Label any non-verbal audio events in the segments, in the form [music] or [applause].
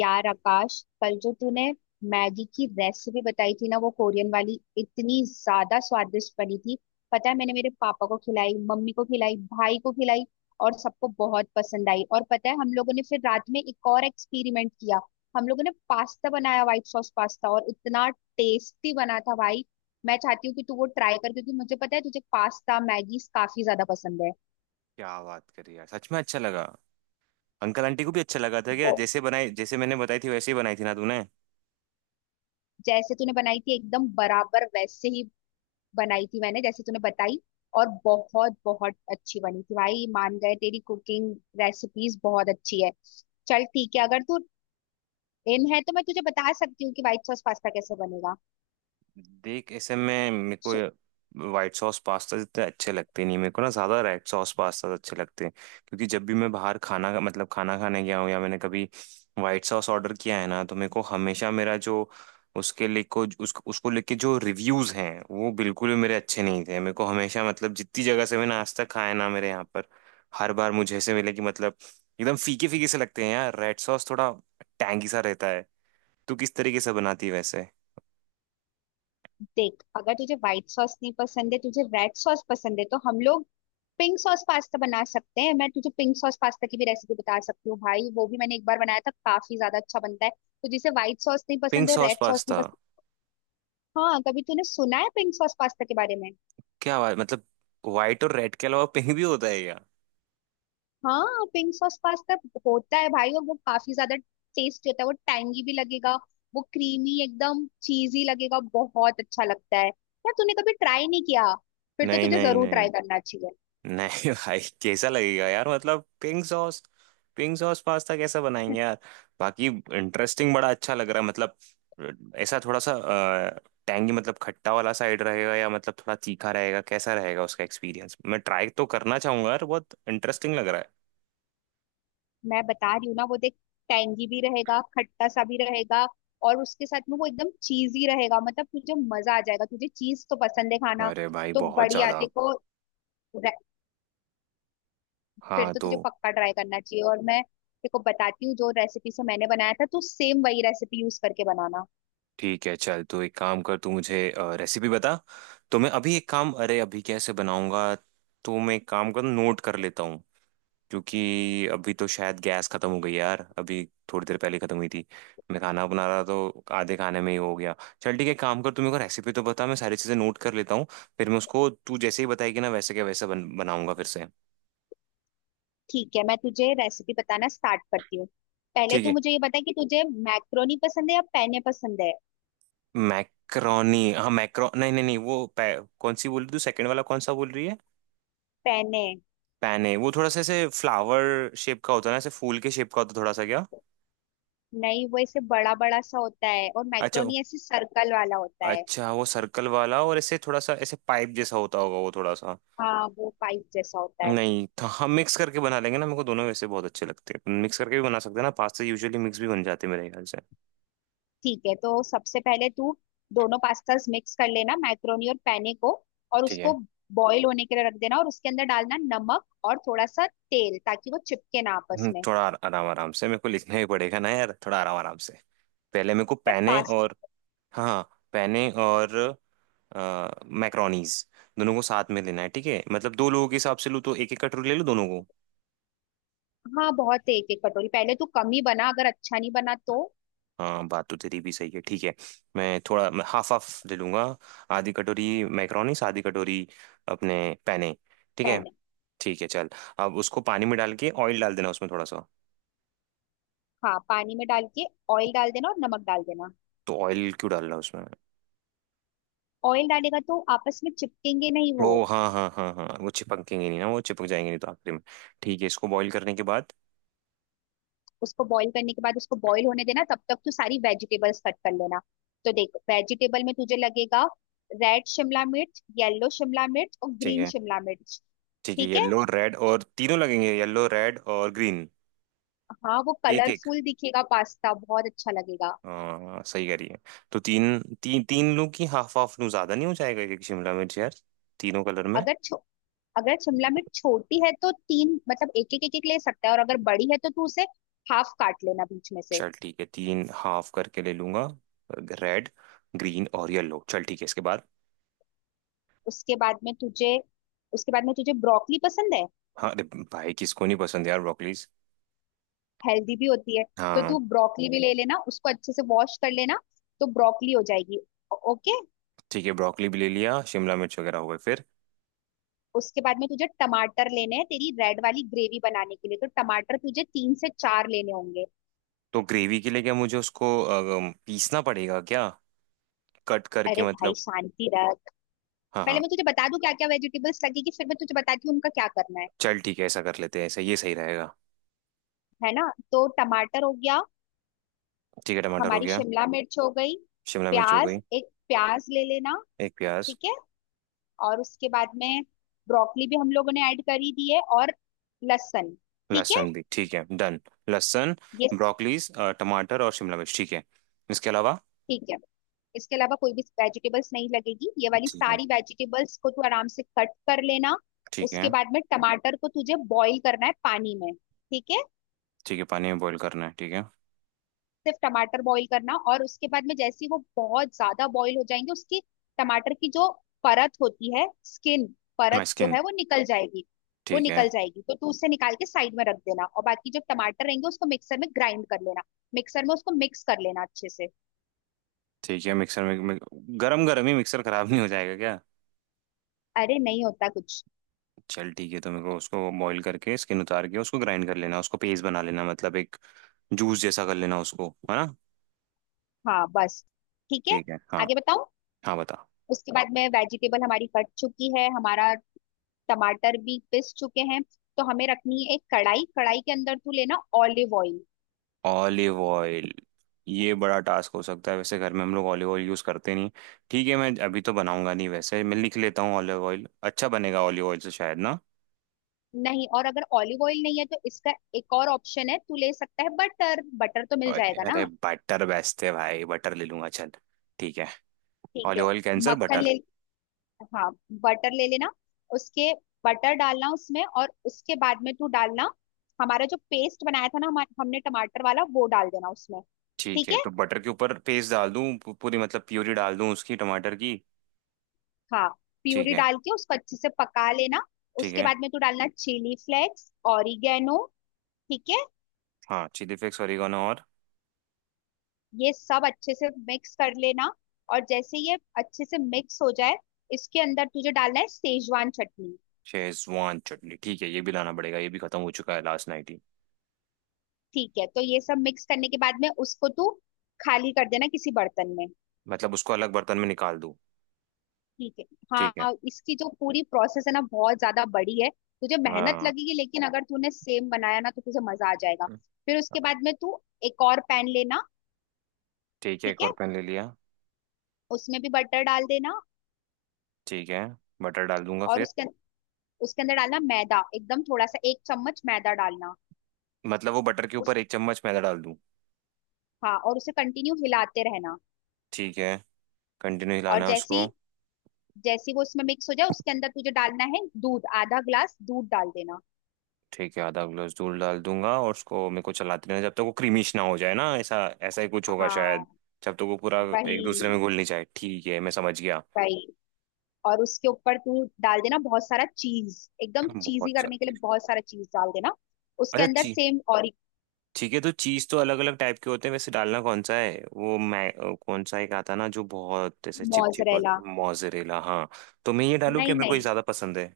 यार आकाश, कल जो तूने मैगी की रेसिपी बताई थी ना, वो कोरियन वाली इतनी ज्यादा स्वादिष्ट बनी थी। पता है, मैंने मेरे पापा को खिलाई, मम्मी को खिलाई, भाई को खिलाई और सबको बहुत पसंद आई। और पता है, हम लोगों ने फिर रात में एक और एक्सपेरिमेंट किया। हम लोगों ने पास्ता बनाया, व्हाइट सॉस पास्ता, और इतना टेस्टी बना था भाई। मैं चाहती हूँ कि तू वो ट्राई कर क्योंकि मुझे पता है तुझे पास्ता मैगी काफी ज्यादा पसंद है। क्या बात करी यार, सच में अच्छा लगा। अंकल आंटी को भी अच्छा लगा था क्या? वो जैसे बनाई, जैसे मैंने बताई थी वैसे ही बनाई थी ना तूने। जैसे तूने बनाई थी एकदम बराबर वैसे ही बनाई थी मैंने, जैसे तूने बताई। और बहुत बहुत अच्छी बनी थी भाई, मान गए तेरी कुकिंग। रेसिपीज बहुत अच्छी है। चल ठीक है, अगर तू इन है तो मैं तुझे बता सकती हूँ कि व्हाइट सॉस पास्ता कैसे बनेगा। देख, ऐसे में मेरे सु- को वाइट सॉस पास्ता इतने अच्छे लगते नहीं मेरे को ना, ज़्यादा रेड सॉस पास्ता अच्छे लगते हैं। क्योंकि जब भी मैं बाहर खाना का मतलब खाना खाने गया हूँ या मैंने कभी वाइट सॉस ऑर्डर किया है ना, तो मेरे को हमेशा मेरा जो उसके लिए को उसको उसको लेके जो रिव्यूज़ हैं वो बिल्कुल भी मेरे अच्छे नहीं थे। मेरे को हमेशा मतलब जितनी जगह से मैंने आज तक खाया ना मेरे यहाँ पर, हर बार मुझे ऐसे मिले कि मतलब एकदम फीके फीके से लगते हैं यार। रेड सॉस थोड़ा टैंगी सा रहता है। तू किस तरीके से बनाती है वैसे? देख, अगर तुझे व्हाइट सॉस नहीं पसंद है, तुझे रेड सॉस पसंद है, तो हम लोग पिंक सॉस पास्ता बना सकते हैं। मैं तुझे पिंक सॉस पास्ता की भी रेसिपी बता सकती हूँ भाई, वो भी मैंने एक बार बनाया था, काफी ज्यादा अच्छा बनता है। तो जिसे व्हाइट सॉस नहीं पिंक पसंद है और सॉस रेड सॉस नहीं पास्ता? पसंद। हाँ, कभी तूने सुना है पिंक सॉस पास्ता के बारे में? क्या बात, मतलब व्हाइट और रेड के अलावा पिंक भी होता है क्या? हाँ, पिंक सॉस पास्ता होता है भाई, और वो काफी ज्यादा टेस्टी होता है। वो टैंगी भी लगेगा, वो क्रीमी एकदम चीजी लगेगा, बहुत अच्छा लगता है यार। तूने कभी ट्राई नहीं किया? फिर तो नहीं तुझे नहीं जरूर नहीं। ट्राई करना चाहिए। नहीं [laughs] भाई कैसा लगेगा यार, मतलब पिंक सॉस पास्ता कैसा बनाएंगे यार। बाकी इंटरेस्टिंग बड़ा अच्छा लग रहा है मतलब। ऐसा थोड़ा सा टैंगी मतलब खट्टा वाला साइड रहेगा, या मतलब थोड़ा तीखा रहेगा? कैसा रहेगा उसका एक्सपीरियंस, मैं ट्राई तो करना चाहूंगा यार, बहुत इंटरेस्टिंग लग रहा मैं बता रही हूँ ना, वो देख, टैंगी भी रहेगा, खट्टा सा भी रहेगा, और उसके साथ में वो एकदम चीजी रहेगा। मतलब तुझे मजा आ जाएगा, तुझे चीज तो पसंद है है। खाना। अरे भाई तो बहुत बढ़िया, ज्यादा। देखो, फिर हाँ तो तो तुझे पक्का ट्राई करना चाहिए। और मैं देखो बताती हूँ, जो रेसिपी से मैंने बनाया था तू सेम वही रेसिपी यूज करके बनाना। ठीक है, चल तू एक काम कर, तू मुझे रेसिपी बता। तो मैं अभी एक काम, अरे अभी कैसे बनाऊंगा, तो मैं एक काम कर, नोट कर लेता हूँ। क्योंकि अभी तो शायद गैस खत्म हो गई यार, अभी थोड़ी देर पहले खत्म हुई थी। मैं खाना बना रहा तो आधे खाने में ही हो गया। चल ठीक है, काम कर, तू मेरे को रेसिपी तो बता, मैं सारी चीजें नोट कर लेता हूँ। फिर मैं उसको, तू जैसे ही बताएगी ना वैसे, क्या वैसा बनाऊंगा फिर से। ठीक है, मैं तुझे रेसिपी बताना स्टार्ट करती हूँ। पहले ठीक तू है। मुझे ये बता कि तुझे मैक्रोनी पसंद है या पैने पसंद है। मैक्रोनी। हाँ मैक्रो नहीं नहीं नहीं, वो कौन सी बोल रही तू? सेकंड वाला कौन सा बोल रही है? पैने? पैने। वो थोड़ा सा ऐसे फ्लावर शेप का होता है ना, ऐसे फूल के शेप का होता है थोड़ा सा क्या? नहीं, वो ऐसे बड़ा बड़ा सा होता है, और अच्छा। मैक्रोनी ऐसे सर्कल वाला होता है। अच्छा वो सर्कल वाला, और ऐसे थोड़ा सा ऐसे पाइप जैसा होता होगा वो थोड़ा सा। हाँ, वो पाइप जैसा होता है। नहीं था, हम मिक्स करके बना लेंगे ना, मेरे को दोनों वैसे बहुत अच्छे लगते हैं, मिक्स करके भी बना सकते हैं ना पास्ता, यूजुअली मिक्स भी बन जाते हैं मेरे ख्याल से। ठीक है, तो सबसे पहले तू दोनों पास्तास मिक्स कर लेना, मैक्रोनी और पैने को। और ठीक उसको है। बॉईल होने के लिए रख देना, और उसके अंदर डालना नमक और थोड़ा सा तेल, ताकि वो चिपके ना आपस में। थोड़ा आराम आराम से मेरे को लिखना ही पड़ेगा ना यार, थोड़ा आराम आराम से। पहले मेरे को यार पैने और। पास्ता। हाँ, पैने और मैक्रोनीज दोनों को साथ में लेना है, ठीक है? मतलब दो लोगों के हिसाब से लूँ तो एक एक कटोरी ले लूँ दोनों को। हाँ बहुत है, एक एक कटोरी। पहले तू कम ही बना, अगर अच्छा नहीं बना तो। हाँ बात तो तेरी भी सही है, ठीक है। मैं थोड़ा मैं हाफ हाफ ले लूंगा। आधी कटोरी मैक्रोनीस, आधी कटोरी अपने पैने। ठीक है। पैने। ठीक है चल। अब उसको पानी में डाल के ऑयल डाल देना उसमें थोड़ा सा। हाँ, पानी में डाल के ऑयल डाल देना और नमक डाल देना। तो ऑयल क्यों डाल रहा है उसमें? ऑयल डालेगा तो आपस में चिपकेंगे नहीं वो। ओ हाँ हाँ हाँ हाँ, वो चिपकेंगे नहीं ना, वो चिपक जाएंगे नहीं तो आखिर में। ठीक है इसको बॉईल करने के बाद। उसको बॉईल करने के बाद उसको बॉईल होने देना, तब तक तू सारी वेजिटेबल्स कट कर लेना। तो देख, वेजिटेबल में तुझे लगेगा रेड शिमला मिर्च, येलो शिमला मिर्च और ठीक ग्रीन है। शिमला मिर्च। ठीक है, ठीक है। येलो रेड और तीनों लगेंगे, येलो रेड और ग्रीन। हाँ, वो एक एक। कलरफुल दिखेगा पास्ता, बहुत अच्छा लगेगा। हाँ सही कह रही है। तो तीन तीन तीन लू की हाफ हाफ लू, ज्यादा नहीं हो जाएगा एक एक शिमला मिर्च यार तीनों कलर में? अगर छो, अगर शिमला मिर्च छोटी है तो तीन, मतलब एक एक एक एक ले सकता है, और अगर बड़ी है तो तू उसे हाफ काट लेना बीच में से। चल ठीक है, तीन हाफ करके ले लूंगा। रेड, ग्रीन और येलो, चल ठीक है इसके बाद। उसके बाद में तुझे, उसके बाद में तुझे ब्रोकली पसंद है? हाँ, अरे भाई किसको नहीं पसंद यार ब्रोकलीज। हेल्दी भी होती है। तो हाँ। तू ब्रोकली भी ले लेना, उसको अच्छे से वॉश कर लेना। तो ब्रोकली हो जाएगी। ओके। ठीक है, ब्रोकली भी ले लिया, शिमला मिर्च वगैरह हो गए, फिर? उसके बाद में तुझे टमाटर लेने हैं तेरी रेड वाली ग्रेवी बनाने के लिए, तो टमाटर तुझे 3 से 4 लेने होंगे। तो ग्रेवी के लिए क्या मुझे उसको पीसना पड़ेगा क्या, कट करके अरे भाई, मतलब? शांति रख। हाँ पहले हाँ। मैं तुझे बता दूं क्या क्या वेजिटेबल्स लगेगी, फिर मैं तुझे बताती हूँ उनका क्या करना है। चल ठीक है, ऐसा कर लेते हैं, ऐसा ये सही रहेगा। है ना? तो टमाटर हो गया। ठीक है टमाटर हो हमारी गया। शिमला मिर्च हो गई। शिमला मिर्च हो प्याज, गई। एक प्याज ले लेना। एक प्याज। ठीक है। और उसके बाद में ब्रोकली भी हम लोगों ने ऐड कर ही दी है, और लहसुन। ठीक है। लहसुन भी ठीक है, डन। लहसुन, ये, ब्रोकलीज, टमाटर और शिमला मिर्च, ठीक है, इसके अलावा? ठीक है, इसके अलावा कोई भी वेजिटेबल्स नहीं लगेगी। ये वाली ठीक है। सारी वेजिटेबल्स को तू आराम से कट कर लेना। ठीक उसके है। बाद में टमाटर को तुझे बॉईल करना है पानी में, ठीक है? ठीक है पानी में बॉईल करना है, ठीक है। सिर्फ टमाटर बॉईल करना, और उसके बाद में जैसे ही वो बहुत ज्यादा बॉईल हो जाएंगे, उसकी टमाटर की जो परत होती है, स्किन, हाँ, परत जो स्किन। है वो निकल जाएगी। वो ठीक है। निकल जाएगी तो तू उसे निकाल के साइड में रख देना, और बाकी जो टमाटर रहेंगे उसको मिक्सर में ग्राइंड कर लेना। मिक्सर में उसको मिक्स कर लेना अच्छे से। ठीक है मिक्सर में, गरम गरम ही मिक्सर खराब नहीं हो जाएगा क्या? अरे, नहीं होता कुछ। चल ठीक है, तो मेरे को उसको बॉईल करके स्किन उतार के उसको ग्राइंड कर लेना, उसको पेस्ट बना लेना, मतलब एक जूस जैसा कर लेना उसको, है ना? हाँ बस। ठीक है, ठीक है हाँ। आगे बताऊं? हाँ बता। उसके बाद में वेजिटेबल हमारी कट चुकी है, हमारा टमाटर भी पिस चुके हैं। तो हमें रखनी है एक कढ़ाई। कढ़ाई के अंदर तू लेना ऑलिव ऑयल। Olive oil. ये बड़ा टास्क हो सकता है वैसे, घर में हम लोग ऑलिव ऑयल यूज़ करते नहीं। ठीक है मैं अभी तो बनाऊंगा नहीं वैसे, मैं लिख लेता हूँ ऑलिव ऑयल। अच्छा बनेगा ऑलिव ऑयल से शायद ना? नहीं, और अगर ऑलिव ऑयल नहीं है तो इसका एक और ऑप्शन है तू ले सकता है, बटर। बटर तो मिल अरे जाएगा अरे ना? बटर बेचते भाई, बटर ले लूंगा चल। ठीक है। ठीक है, ऑलिव ऑयल कैंसर मक्खन बटर। ले। हाँ, बटर ले लेना। उसके, बटर डालना उसमें, और उसके बाद में तू डालना हमारा जो पेस्ट बनाया था ना, हमने टमाटर वाला, वो डाल देना उसमें। ठीक ठीक है, है। तो बटर के ऊपर पेस्ट डाल दूं, पूरी मतलब प्यूरी डाल दूं उसकी टमाटर की? हाँ, ठीक प्यूरी है। डाल के उसको अच्छे से पका लेना। ठीक उसके है बाद में तू डालना चिली फ्लेक्स, ऑरिगेनो। ठीक है, हाँ, चिली फ्लेक्स ओरिगानो और? ये सब अच्छे से मिक्स कर लेना, और जैसे ये अच्छे से मिक्स हो जाए, इसके अंदर तुझे डालना है सेजवान चटनी। शेजवान चटनी ठीक है, ये भी लाना पड़ेगा, ये भी खत्म हो चुका है लास्ट नाइट ही। ठीक है, तो ये सब मिक्स करने के बाद में उसको तू खाली कर देना किसी बर्तन में। मतलब उसको अलग बर्तन में निकाल दूं? ठीक है। ठीक है हाँ, इसकी जो पूरी प्रोसेस है ना, बहुत ज्यादा बड़ी है, तुझे मेहनत हाँ। लगेगी, लेकिन अगर तूने सेम बनाया ना तो तुझे मजा आ जाएगा। फिर उसके बाद में तू एक और पैन लेना। ठीक है ठीक एक है, और पैन ले लिया। उसमें भी बटर डाल देना। ठीक है, बटर डाल दूंगा और फिर। उसके अंदर डालना मैदा, एकदम थोड़ा सा, एक चम्मच मैदा डालना। मतलब वो बटर के उस, ऊपर एक चम्मच मैदा डाल दूं? हाँ, और उसे कंटिन्यू हिलाते रहना। ठीक है। कंटिन्यू और हिलाना है जैसी, उसको। जैसी वो उसमें मिक्स हो जाए, उसके अंदर तुझे डालना है दूध, आधा ग्लास दूध डाल देना। ठीक है, आधा ग्लास दूध डाल दूंगा, और उसको मेरे को चलाते रहना जब तक वो क्रीमिश ना हो जाए ना, ऐसा ऐसा ही कुछ होगा शायद। हाँ जब तक वो पूरा एक दूसरे वही। में घुल नहीं जाए, ठीक है मैं समझ गया। वही। और उसके ऊपर तू डाल देना बहुत सारा चीज, एकदम चीजी बहुत करने सारी के लिए चीज। बहुत सारा चीज डाल देना। उसके अच्छा अंदर ची। सेम, और। ठीक है तो चीज तो अलग अलग टाइप के होते हैं वैसे, डालना कौन सा है वो, मैं कौन सा एक आता ना जो बहुत ऐसे चिपचिप होता मोजरेला, है, मोजरेला हाँ। तो मैं ये डालू क्या, नहीं मेरे को ये नहीं, ज्यादा पसंद है।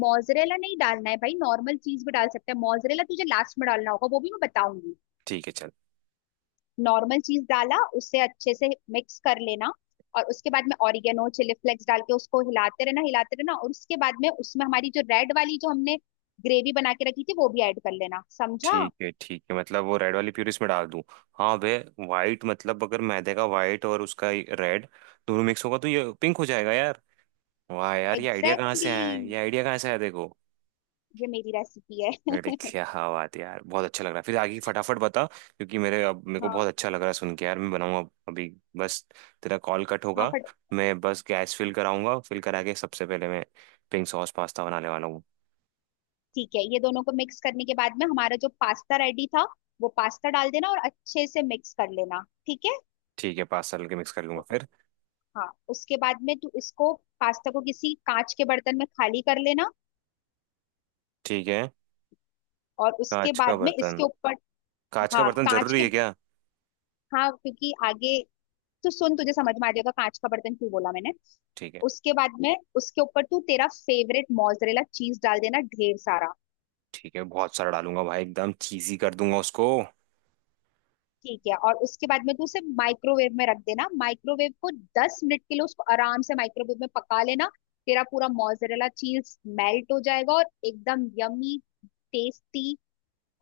मोजरेला नहीं डालना है भाई, नॉर्मल चीज भी डाल सकते हैं। मोजरेला तुझे लास्ट में डालना होगा, वो भी मैं बताऊंगी। ठीक है चल। नॉर्मल चीज डाला, उसे अच्छे से मिक्स कर लेना, और उसके बाद में ऑरिगेनो, चिली फ्लेक्स डाल के उसको हिलाते रहना, हिलाते रहना। और उसके बाद में उसमें हमारी जो रेड वाली, जो हमने ग्रेवी बना के रखी थी वो भी ऐड कर लेना, समझा? ठीक है। ठीक है मतलब वो रेड वाली प्यूरी इसमें डाल दूं? हाँ वे वाइट मतलब अगर मैदे का वाइट और उसका रेड दोनों मिक्स होगा तो ये पिंक हो जाएगा यार। वाह यार, ये आइडिया कहाँ एग्जैक्टली से आया है, exactly. ये आइडिया कहाँ से आया देखो। ये मेरी रेसिपी है। अरे [laughs] क्या बात है यार, बहुत अच्छा लग रहा है, फिर आगे फटाफट बता क्योंकि मेरे अब मेरे को हाँ। बहुत अच्छा लग रहा है सुन के यार, मैं बनाऊंगा अभी बस, तेरा कॉल कट हाँ होगा, फट मैं बस गैस फिल कराऊंगा, फिल करा के सबसे पहले मैं पिंक सॉस पास्ता बनाने वाला हूँ। ठीक है, ये दोनों को मिक्स करने के बाद में हमारा जो पास्ता रेडी था, वो पास्ता डाल देना और अच्छे से मिक्स कर लेना। ठीक है। ठीक है पास्ता के मिक्स कर लूंगा फिर। हाँ, उसके बाद में तू इसको, पास्ता को किसी कांच के बर्तन में खाली कर लेना। ठीक है। और उसके कांच का बाद में बर्तन? इसके ऊपर, कांच का हाँ, बर्तन कांच जरूरी के, है क्या? हाँ क्योंकि आगे तू सुन, तुझे समझ में आ जाएगा कांच का बर्तन क्यों बोला मैंने। ठीक है। उसके बाद में उसके ऊपर तू तेरा फेवरेट मोजरेला चीज डाल देना, ढेर सारा। ठीक है बहुत सारा डालूंगा भाई, एकदम चीजी कर दूंगा उसको। ठीक है, और उसके बाद में तू उसे माइक्रोवेव में रख देना। माइक्रोवेव को 10 मिनट के लिए उसको आराम से माइक्रोवेव में पका लेना। तेरा पूरा मोजरेला चीज मेल्ट हो जाएगा, और एकदम यमी, टेस्टी,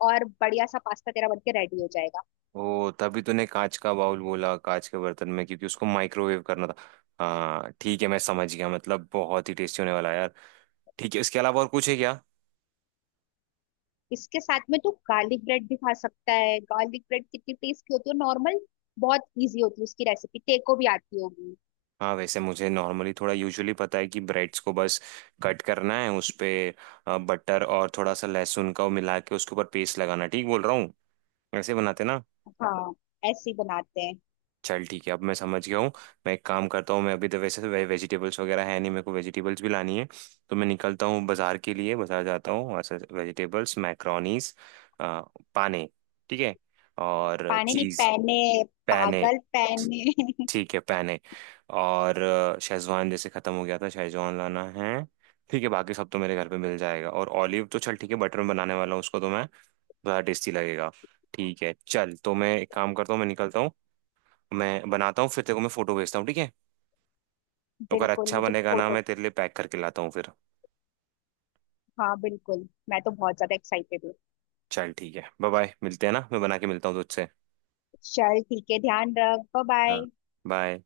और बढ़िया सा पास्ता तेरा बनके रेडी हो जाएगा। ओ तभी तूने कांच का बाउल बोला कांच के बर्तन में, क्योंकि उसको माइक्रोवेव करना था। हाँ ठीक है मैं समझ गया, मतलब बहुत ही टेस्टी होने वाला है यार। ठीक है, इसके अलावा और कुछ है क्या? इसके साथ में तू गार्लिक ब्रेड भी खा सकता है। गार्लिक ब्रेड कितनी टेस्टी होती है, नॉर्मल, बहुत इजी होती है, उसकी रेसिपी तेको भी आती होगी। हाँ वैसे मुझे नॉर्मली थोड़ा यूजुअली पता है कि ब्रेड्स को बस कट करना है, उस पे बटर और थोड़ा सा लहसुन का वो मिला के उसके ऊपर पेस्ट लगाना है। ठीक बोल रहा हूँ, ऐसे बनाते ना? हाँ, ऐसे ही बनाते हैं। चल ठीक है, अब मैं समझ गया हूँ। मैं एक काम करता हूँ, मैं अभी तो वैसे तो वेजिटेबल्स वगैरह है नहीं, मेरे को वेजिटेबल्स भी लानी है, तो मैं निकलता हूँ बाजार के लिए, बाजार जाता हूँ वहाँ से वेजिटेबल्स, मैक्रोनीस, पाने। ठीक है। और पानी नहीं, चीज़। पहने। पैने। पागल, पहने। ठीक है पैने। और शेजवान जैसे ख़त्म हो गया था, शेजवान लाना है। ठीक है बाकी सब तो मेरे घर पे मिल जाएगा, और ऑलिव तो चल ठीक है बटर में बनाने वाला हूँ उसको तो मैं, ज़्यादा टेस्टी लगेगा। ठीक है चल, तो मैं एक काम करता हूँ, मैं निकलता हूँ, मैं बनाता हूँ फिर तेरे को मैं फोटो भेजता हूँ, ठीक है? [laughs] अगर बिल्कुल, अच्छा मुझे बनेगा ना मैं फोटो। तेरे लिए पैक करके लाता हूँ फिर। हाँ बिल्कुल, मैं तो बहुत ज्यादा एक्साइटेड हूँ। चल ठीक है बाय बाय, मिलते हैं ना, मैं बना के मिलता हूँ तुझसे। चल ठीक है, ध्यान रख, बाय हाँ बाय। बाय।